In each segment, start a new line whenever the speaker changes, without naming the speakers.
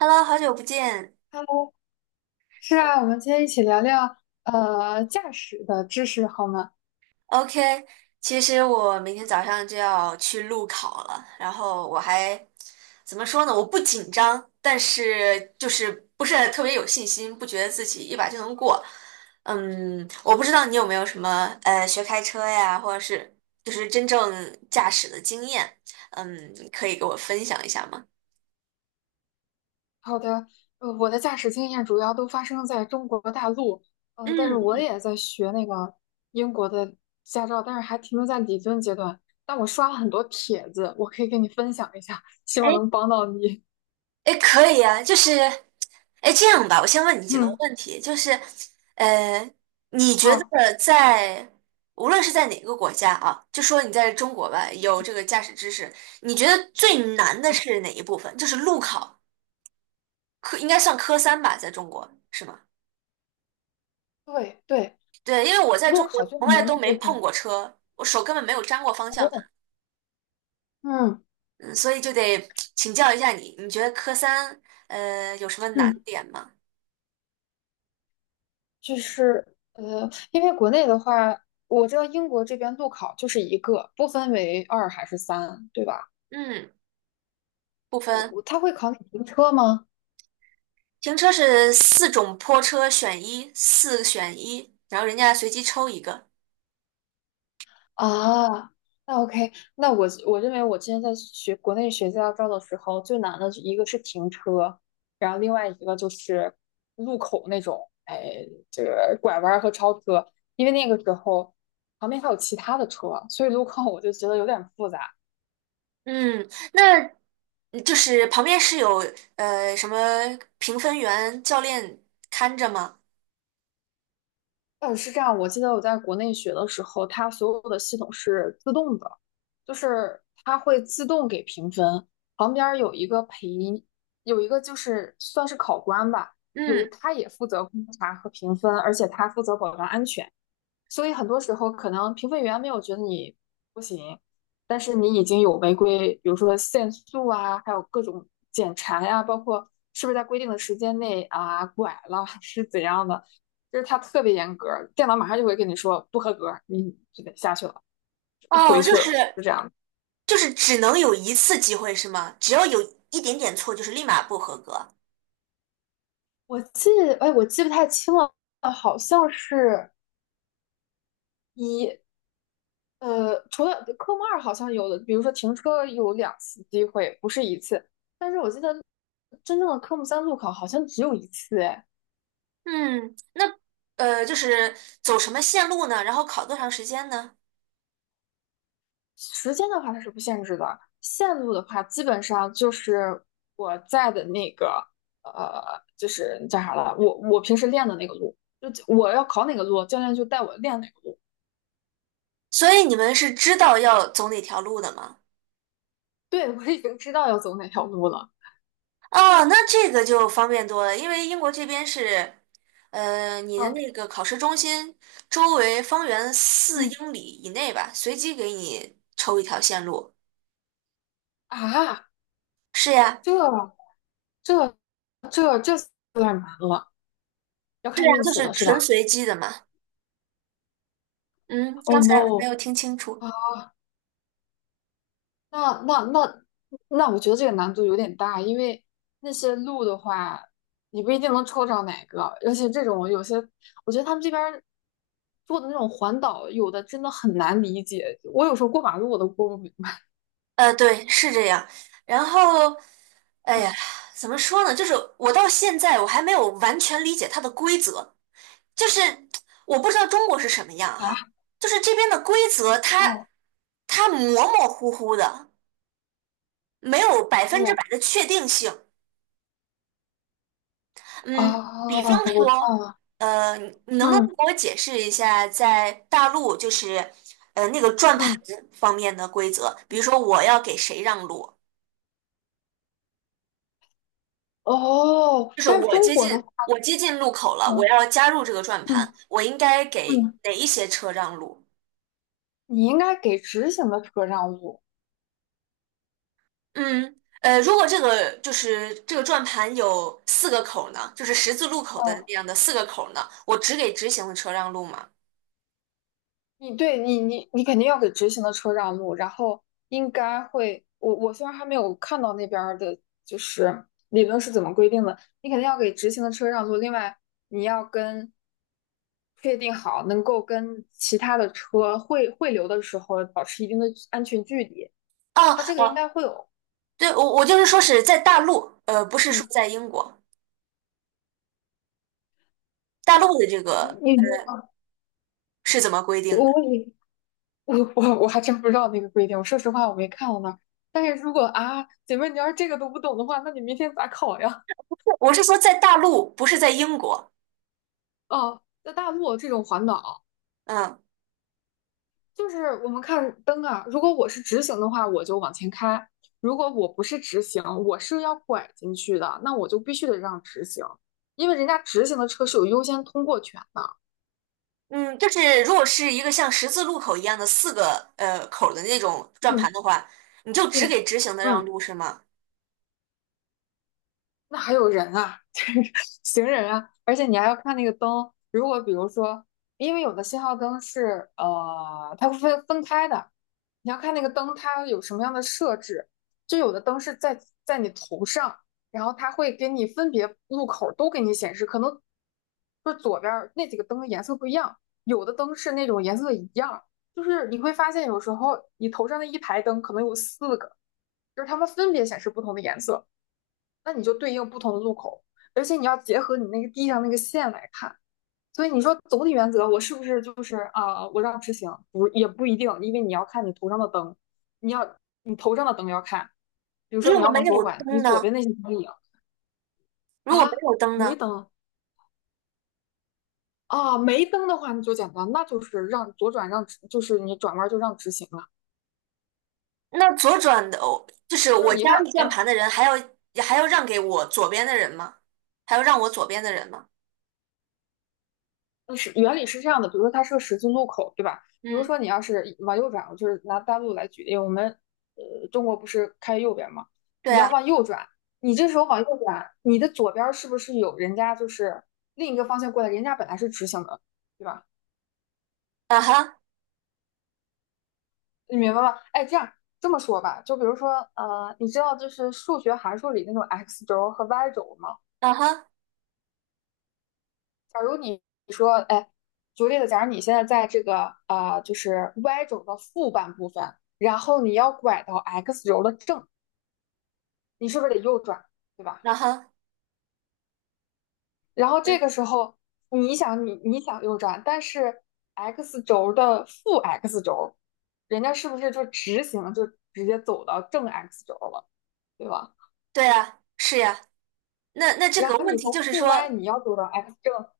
Hello，好久不见。
Hello，是啊，我们今天一起聊聊驾驶的知识好吗？
OK，其实我明天早上就要去路考了，然后我还怎么说呢？我不紧张，但是就是不是特别有信心，不觉得自己一把就能过。嗯，我不知道你有没有什么学开车呀，或者是就是真正驾驶的经验，嗯，可以给我分享一下吗？
好的，我的驾驶经验主要都发生在中国大陆，但是我
嗯，
也在学那个英国的驾照，但是还停留在理论阶段。但我刷了很多帖子，我可以跟你分享一下，希
哎，
望能帮到你。
哎，可以啊，就是，哎，这样吧，我先问你几个
嗯，
问题，就是，呃，你觉
好，
得在无论是在哪个国家啊，就说你在中国吧，有这个驾驶知识，你觉得最难的
嗯，
是哪一部分？就是路考，科应该算科三吧，在中国是吗？
对对，
对，因为我在
路
中国
考最
从来
难的
都
部
没碰
分。
过车，我手根本没有沾过方向盘，
哦，嗯
嗯，所以就得请教一下你，你觉得科三有什么难
嗯。
点吗？
就是因为国内的话，我知道英国这边路考就是一个，不分为二还是三，对吧？
嗯，不分。
他会考你停车吗？
停车是四种坡车选一，四选一，然后人家随机抽一个。
啊，那 OK，那我认为我之前在学国内学驾照的时候，最难的一个是停车，然后另外一个就是路口那种，哎，这个拐弯儿和超车，因为那个时候旁边还有其他的车，所以路况我就觉得有点复杂。
嗯，那就是旁边是有什么评分员、教练看着吗？
是这样，我记得我在国内学的时候，它所有的系统是自动的，就是它会自动给评分，旁边儿有一个陪，有一个就是算是考官吧，
嗯，
他也负责观察和评分，而且他负责保障安全。所以很多时候可能评分员没有觉得你不行，但是你已经有违规，比如说限速啊，还有各种检查呀、包括是不是在规定的时间内啊拐了 是怎样的，就是它特别严格，电脑马上就会跟你说不合格，你就得下去了，回
哦，就
去
是
了，就这样。
就是只能有一次机会是吗？只要有一点点错，就是立马不合格。
我记，哎，我记不太清了，好像是。一。除了科目二好像有的，比如说停车有两次机会，不是一次。但是我记得真正的科目三路考好像只有一次，哎，
嗯，那就是走什么线路呢？然后考多长时间呢？
时间的话它是不限制的，线路的话基本上就是我在的那个呃，就是叫啥了，我平时练的那个路，就我要考哪个路，教练就带我练哪个路。
所以你们是知道要走哪条路的吗？
对，我已经知道要走哪条路了。
哦，那这个就方便多了，因为英国这边是，你的
嗯
那个考试中心周围方圆四
嗯
英里以内吧，随机给你抽一条线路。
啊，
是呀，
这这有点难了，要
对
看
呀，
运
就
气
是
了是
纯
吧
随机的嘛。嗯，
？Oh
刚才我
no！
没
啊，
有听清楚。
那那那那，我觉得这个难度有点大，因为那些路的话，你不一定能抽着哪个，而且这种有些，我觉得他们这边儿做的那种环岛，有的真的很难理解。我有时候过马路我都过不明白。
对，是这样。然后，哎呀，
嗯
怎么说呢？就是我到现在我还没有完全理解它的规则。就是我不知道中国是什么样
啊
哈，就是这边的规则 它
哦
它模模糊糊的，没有百分之
哦
百的确定性。嗯，比
啊，
方
我知道
说，
了。
呃，你能不能
嗯
给我解释一下，在大陆就是那个转盘
嗯
方面的规则？比如说我要给谁让路，
哦，
就是
但是
我
中
接
国
近
的，
我接近路口了，我
嗯
要加入这个转
嗯
盘，我应该给
嗯，
哪一些车让路？
你应该给直行的车让路。
嗯，如果这个就是这个转盘有四个口儿呢，就是十字路口的那样的四个口儿呢，我只给直行的车让路吗？
对，你肯定要给直行的车让路，然后应该会，我虽然还没有看到那边儿的，就是理论是怎么规定的，你肯定要给直行的车让路。另外，你要跟确定好能够跟其他的车汇流的时候保持一定的安全距离，
哦
它这个应该
哦，
会有。
对，我就是说是在大陆，不是说
嗯，
在英国，大
那
陆的这个
你你
是怎么规定的？
我你我我我还真不知道那个规定，我说实话我没看到那儿。但是如果啊，姐妹，你要是这个都不懂的话，那你明天咋考呀？
我是说在大陆，不是在英国。
哦，在大陆这种环岛，
嗯
就是我们看灯啊。如果我是直行的话，我就往前开；如果我不是直行，我是要拐进去的，那我就必须得让直行，因为人家直行的车是有优先通过权的。
嗯，就是如果是一个像十字路口一样的四个口儿的那种转盘
嗯，
的话，你就
对
只给直行的让
嗯，
路是吗？
那还有人啊，就是行人啊，而且你还要看那个灯。如果比如说，因为有的信号灯是它会分开的，你要看那个灯它有什么样的设置。就有的灯是在你头上，然后它会给你分别路口都给你显示，可能就是左边儿那几个灯的颜色不一样，有的灯是那种颜色一样，就是你会发现有时候你头上那一排灯可能有四个，就是它们分别显示不同的颜色。那你就对应不同的路口，而且你要结合你那个地上那个线来看。所以你说总体原则，我是不是就是我让直行不也不一定，因为你要看你头上的灯，你要你头上的灯要看。比如说
如
你
果
要
没
往左
有
拐，你
灯
左边
呢？
那些灯影
如果没
啊
有灯
没
呢？
灯没灯的话，那就简单，那就是让左转让直就是你转弯就让直行了。
那左转的，哦就是
就是
我
你
加
看，
入转
哎，
盘的人，还要让给我左边的人吗？还要让我左边的人吗？
原理是这样的，比如说它是个十字路口，对吧？比如
嗯，
说你要是往右转，我就是拿大陆来举例，我们中国不是开右边吗？
对
你要
啊，
往右转，你这时候往右转，你的左边儿是不是有人家就是另一个方向过来，人家本来是直行的，对吧？
啊哈，
你明白吗？哎，这样这么说吧，就比如说你知道就是数学函数里那种 x 轴和 y 轴吗？
啊哈，
假如你说，哎，举个例子，假如你现在在这个就是 Y 轴的负半部分，然后你要拐到 X 轴的正，你是不是得右转，对吧？
啊哈，
然后这
对
个时候你想右转，但是 X 轴的负 X 轴，人家是不是就直行就直接走到正 X 轴了，对吧？
对啊，是呀。那这
然
个
后
问
你
题
从
就是
负 Y
说，
你要走到 X 正，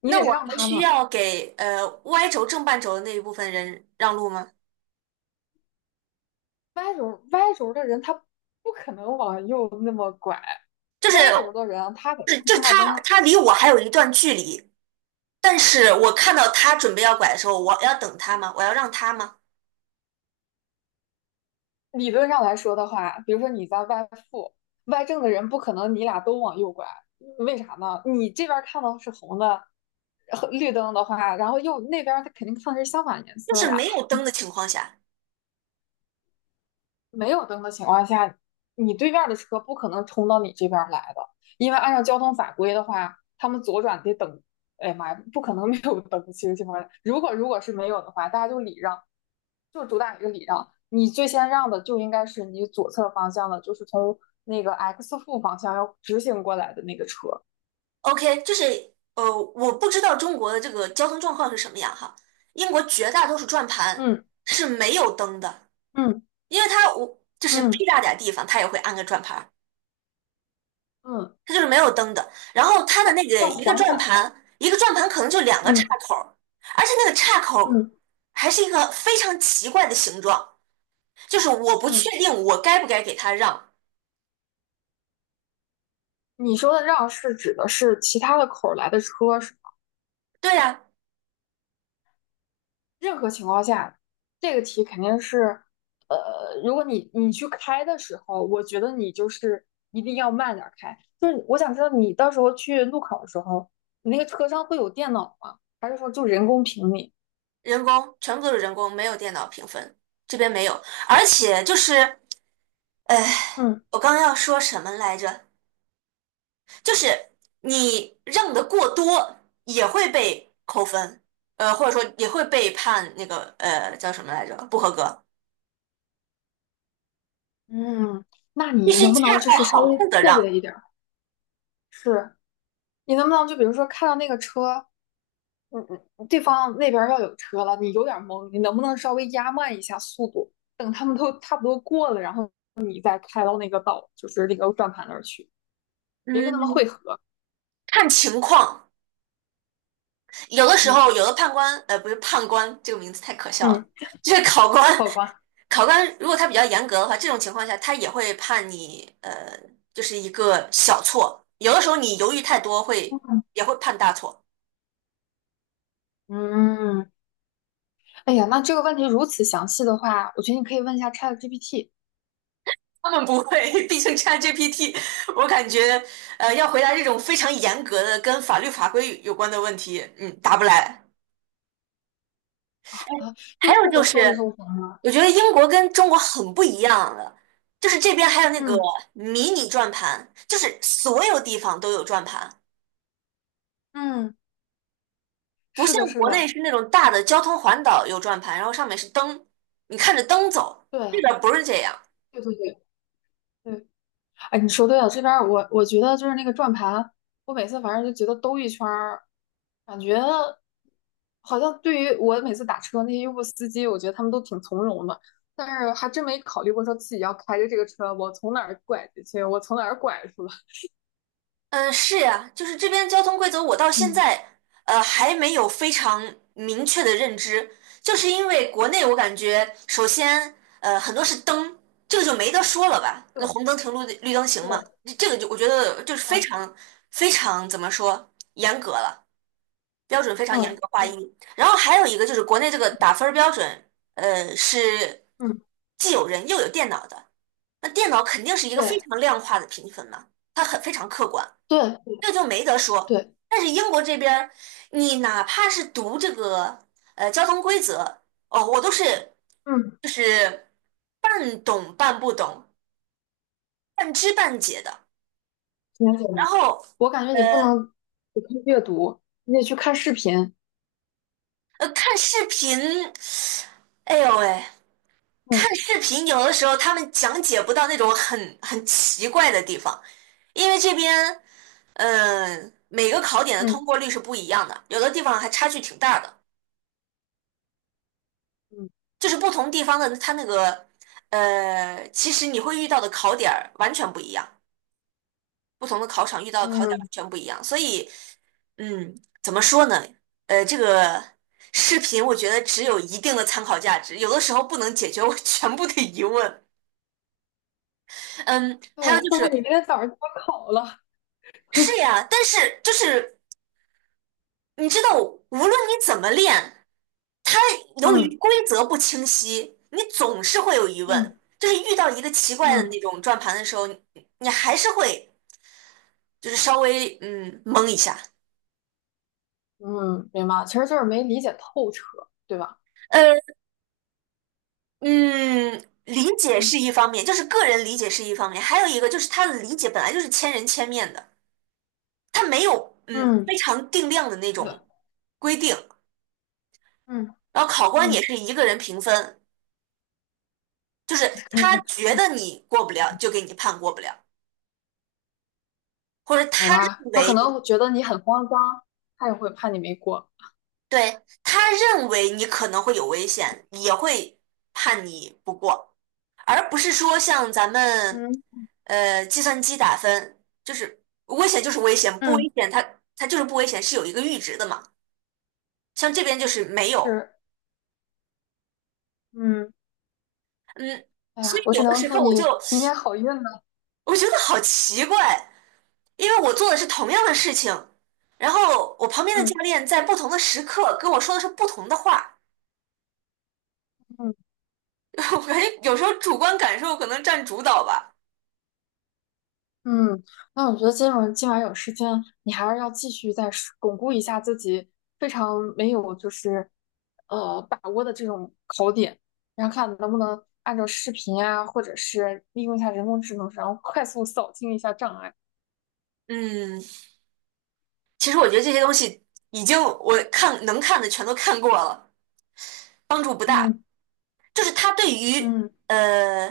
你
那
得
我
让
还
他
需
们，
要给Y 轴正半轴的那一部分人让路吗？
歪轴的人他不可能往右那么拐，
就是
歪轴的人他得
就是
看
就是
信号
他
灯。
他离我还有一段距离，但是我看到他准备要拐的时候，我要等他吗？我要让他吗？
理论上来说的话，比如说你在歪负，歪正的人不可能你俩都往右拐，为啥呢？你这边看到是红的，绿灯的话，然后右那边他肯定看的是相反颜
就
色
是
呀。
没有灯的情况下。
没有灯的情况下，你对面的车不可能冲到你这边儿来的，因为按照交通法规的话，他们左转得等。哎呀妈呀，不可能没有灯。其实情况下，如果是没有的话，大家就礼让，就主打一个礼让。你最先让的就应该是你左侧方向的，就是从那个 X 负方向要直行过来的那个车。
OK，就是我不知道中国的这个交通状况是什么样哈。英国绝大多数转盘
嗯
是没有灯的，
嗯
因为它我就是
嗯
屁大点儿地方，它也会安个转盘儿，
嗯，
它就是没有灯的。然后它的那个
要
一个
环
转
保吧？
盘，一个转盘可能就两个岔
嗯
口儿而且那个岔口儿
嗯
还是一个非常奇怪的形状，就是我不确
嗯，
定我该不该给它让。
你说的让是指的是其他的口儿来的车是？
对呀，
任何情况下，这个题肯定是，如果你去开的时候，我觉得你就是一定要慢点儿开。就是我想知道你到时候去路考的时候，你那个车上会有电脑吗？还是说就人工评你？
人工，全部都是人工，没有电脑评分，这边没有，而且就是。哎，
嗯
我刚要说什么来着？就是你让的过多也会被扣分，或者说也会被判那个叫什么来着？不合格。
嗯，那
必
你
须
能不
恰
能就
到
是稍
好
微
处的
策
让，
略一点儿？是。你能不能就比如说看到那个车，嗯嗯，对方那边儿要有车了，你有点儿懵，你能不能稍微压慢一下速度，等他们都差不多过了，然后你再开到那个道，就是那个转盘那儿去，别跟他们汇
嗯，
合。
看情况。有的时
嗯
候，有的判官，不是判官这个名字太可笑了，
嗯，
就是考官。
好吧。
考官如果他比较严格的话，这种情况下他也会判你，就是一个小错。有的时候你犹豫太多会也会判大错。
嗯，哎呀，那这个问题如此详细的话，我觉得你可以问一下 ChatGPT
他们不会，毕竟 ChatGPT，我感觉要回答这种非常严格的跟法律法规有关的问题，嗯，答不来。
啊
还有就
，YouTube 搜一
是，
搜行吗？
我觉得英国跟中国很不一样的，就是这边还有那个
嗯
迷你转盘，就是所有地方都有转盘，
嗯，
不
是
像
的，是
国内
的，
是那种大的交通环岛有转盘，然后上面是灯，你看着灯走，这
对
边不是这样。
对对对对。哎，你说对了，这边儿我觉得就是那个转盘，我每次反正就觉得兜一圈儿，感觉好像对于我每次打车那些优步司机，我觉得他们都挺从容的，但是还真没考虑过说自己要开着这个车，我从哪儿拐进去，我从哪儿拐出来。
嗯，是呀，就是这边交通规则，我到现
嗯，
在还没有非常明确的认知，就是因为国内我感觉，首先很多是灯，这个就没得说了吧，
对
那红灯停绿灯行嘛，
对，
这个就我觉得就是非
嗯
常非常怎么说严格了，标准非常严
嗯，
格划
对，
一。然后还有一个就是国内这个打分儿标准，是
嗯
既有人又有电脑的，那电脑肯定是一个非
对
常量化的评分嘛，它很非常客观。
对
这就没得说。
对，
但是英国这边儿，你哪怕是读这个交通规则，哦，我都是
嗯，
就是半懂半不懂，半知半解的。
了解
然
了。
后
我感觉你不
呃
能只看阅读，你得去看视频。
看视频，哎呦喂，
嗯
看视频有的时候他们讲解不到那种很奇怪的地方，因为这边每个考点的通
嗯
过率是不一样的，有的地方还差距挺大的。
嗯
就是不同地方的它那个其实你会遇到的考点儿完全不一样，不同的考场遇到的考点儿完
嗯。
全不一样，所以嗯，怎么说呢？这个视频我觉得只有一定的参考价值，有的时候不能解决我全部的疑问。嗯，还有
对，
就
或者你明
是
天早上就要考了，
是呀，但是就是你知道，无论你怎么练，它由
嗯
于规则不清晰，你总是会有疑问。
嗯
就是遇到一个奇怪的
嗯
那种转盘的时候，你还是会就是稍微懵一下。
嗯，明白了其实就是没理解透彻，对吧？
呃嗯，理解是
嗯
一方面，就是个人理解是一方面，还有一个就是他的理解本来就是千人千面的，他没有
嗯
非常定量的那
对，
种规定。
嗯
然后考官也
嗯
是一个人评分，就是他觉得你过不了，就给你判过不了。或者
好
他认
吧，他可
为，
能觉得你很慌张，他也会怕你没过。
对，他认为你可能会有危险，也会判你不过，而不是说像咱们
嗯
计算机打分，就是危险就是危险，不
嗯
危险它就是不危险，是有一个阈值的嘛。像这边就是没有，
是，嗯
嗯，
哎
所
呀，
以
我
有
只
的
能
时
祝
候我就
你明天好运了，
我觉得好奇怪，因为我做的是同样的事情，然后我旁边的教
嗯
练在不同的时刻跟我说的是不同的话。
嗯。
我感觉有时候主观感受可能占主导吧。
嗯，那我觉得今晚有时间，你还是要继续再是巩固一下自己非常没有就是把握的这种考点，然后看能不能按照视频啊，或者是利用一下人工智能，然后快速扫清一下障碍。
嗯，其实我觉得这些东西已经我看能看的全都看过了，帮助不大。
嗯
就是它对于
嗯
呃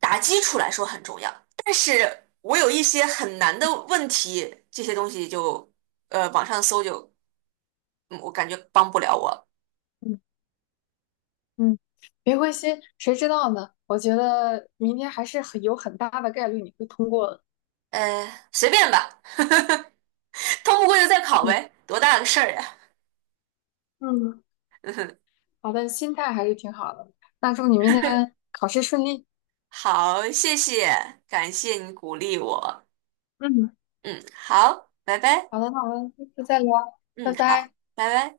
打基础来说很重要，但是我有一些很难的问题，这些东西就网上搜就，我感觉帮不了我。
嗯嗯，别灰心，谁知道呢？我觉得明天还是很大的概率你会通过的。
随便吧，通不过就再考
嗯
呗，多大个事儿呀、
嗯，
嗯
好的，心态还是挺好的。那祝你明天考试顺利。
好，谢谢，感谢你鼓励我。
嗯。
嗯，好，拜拜。
好的，好的，下次再聊，
嗯，
拜
好，
拜。
拜拜。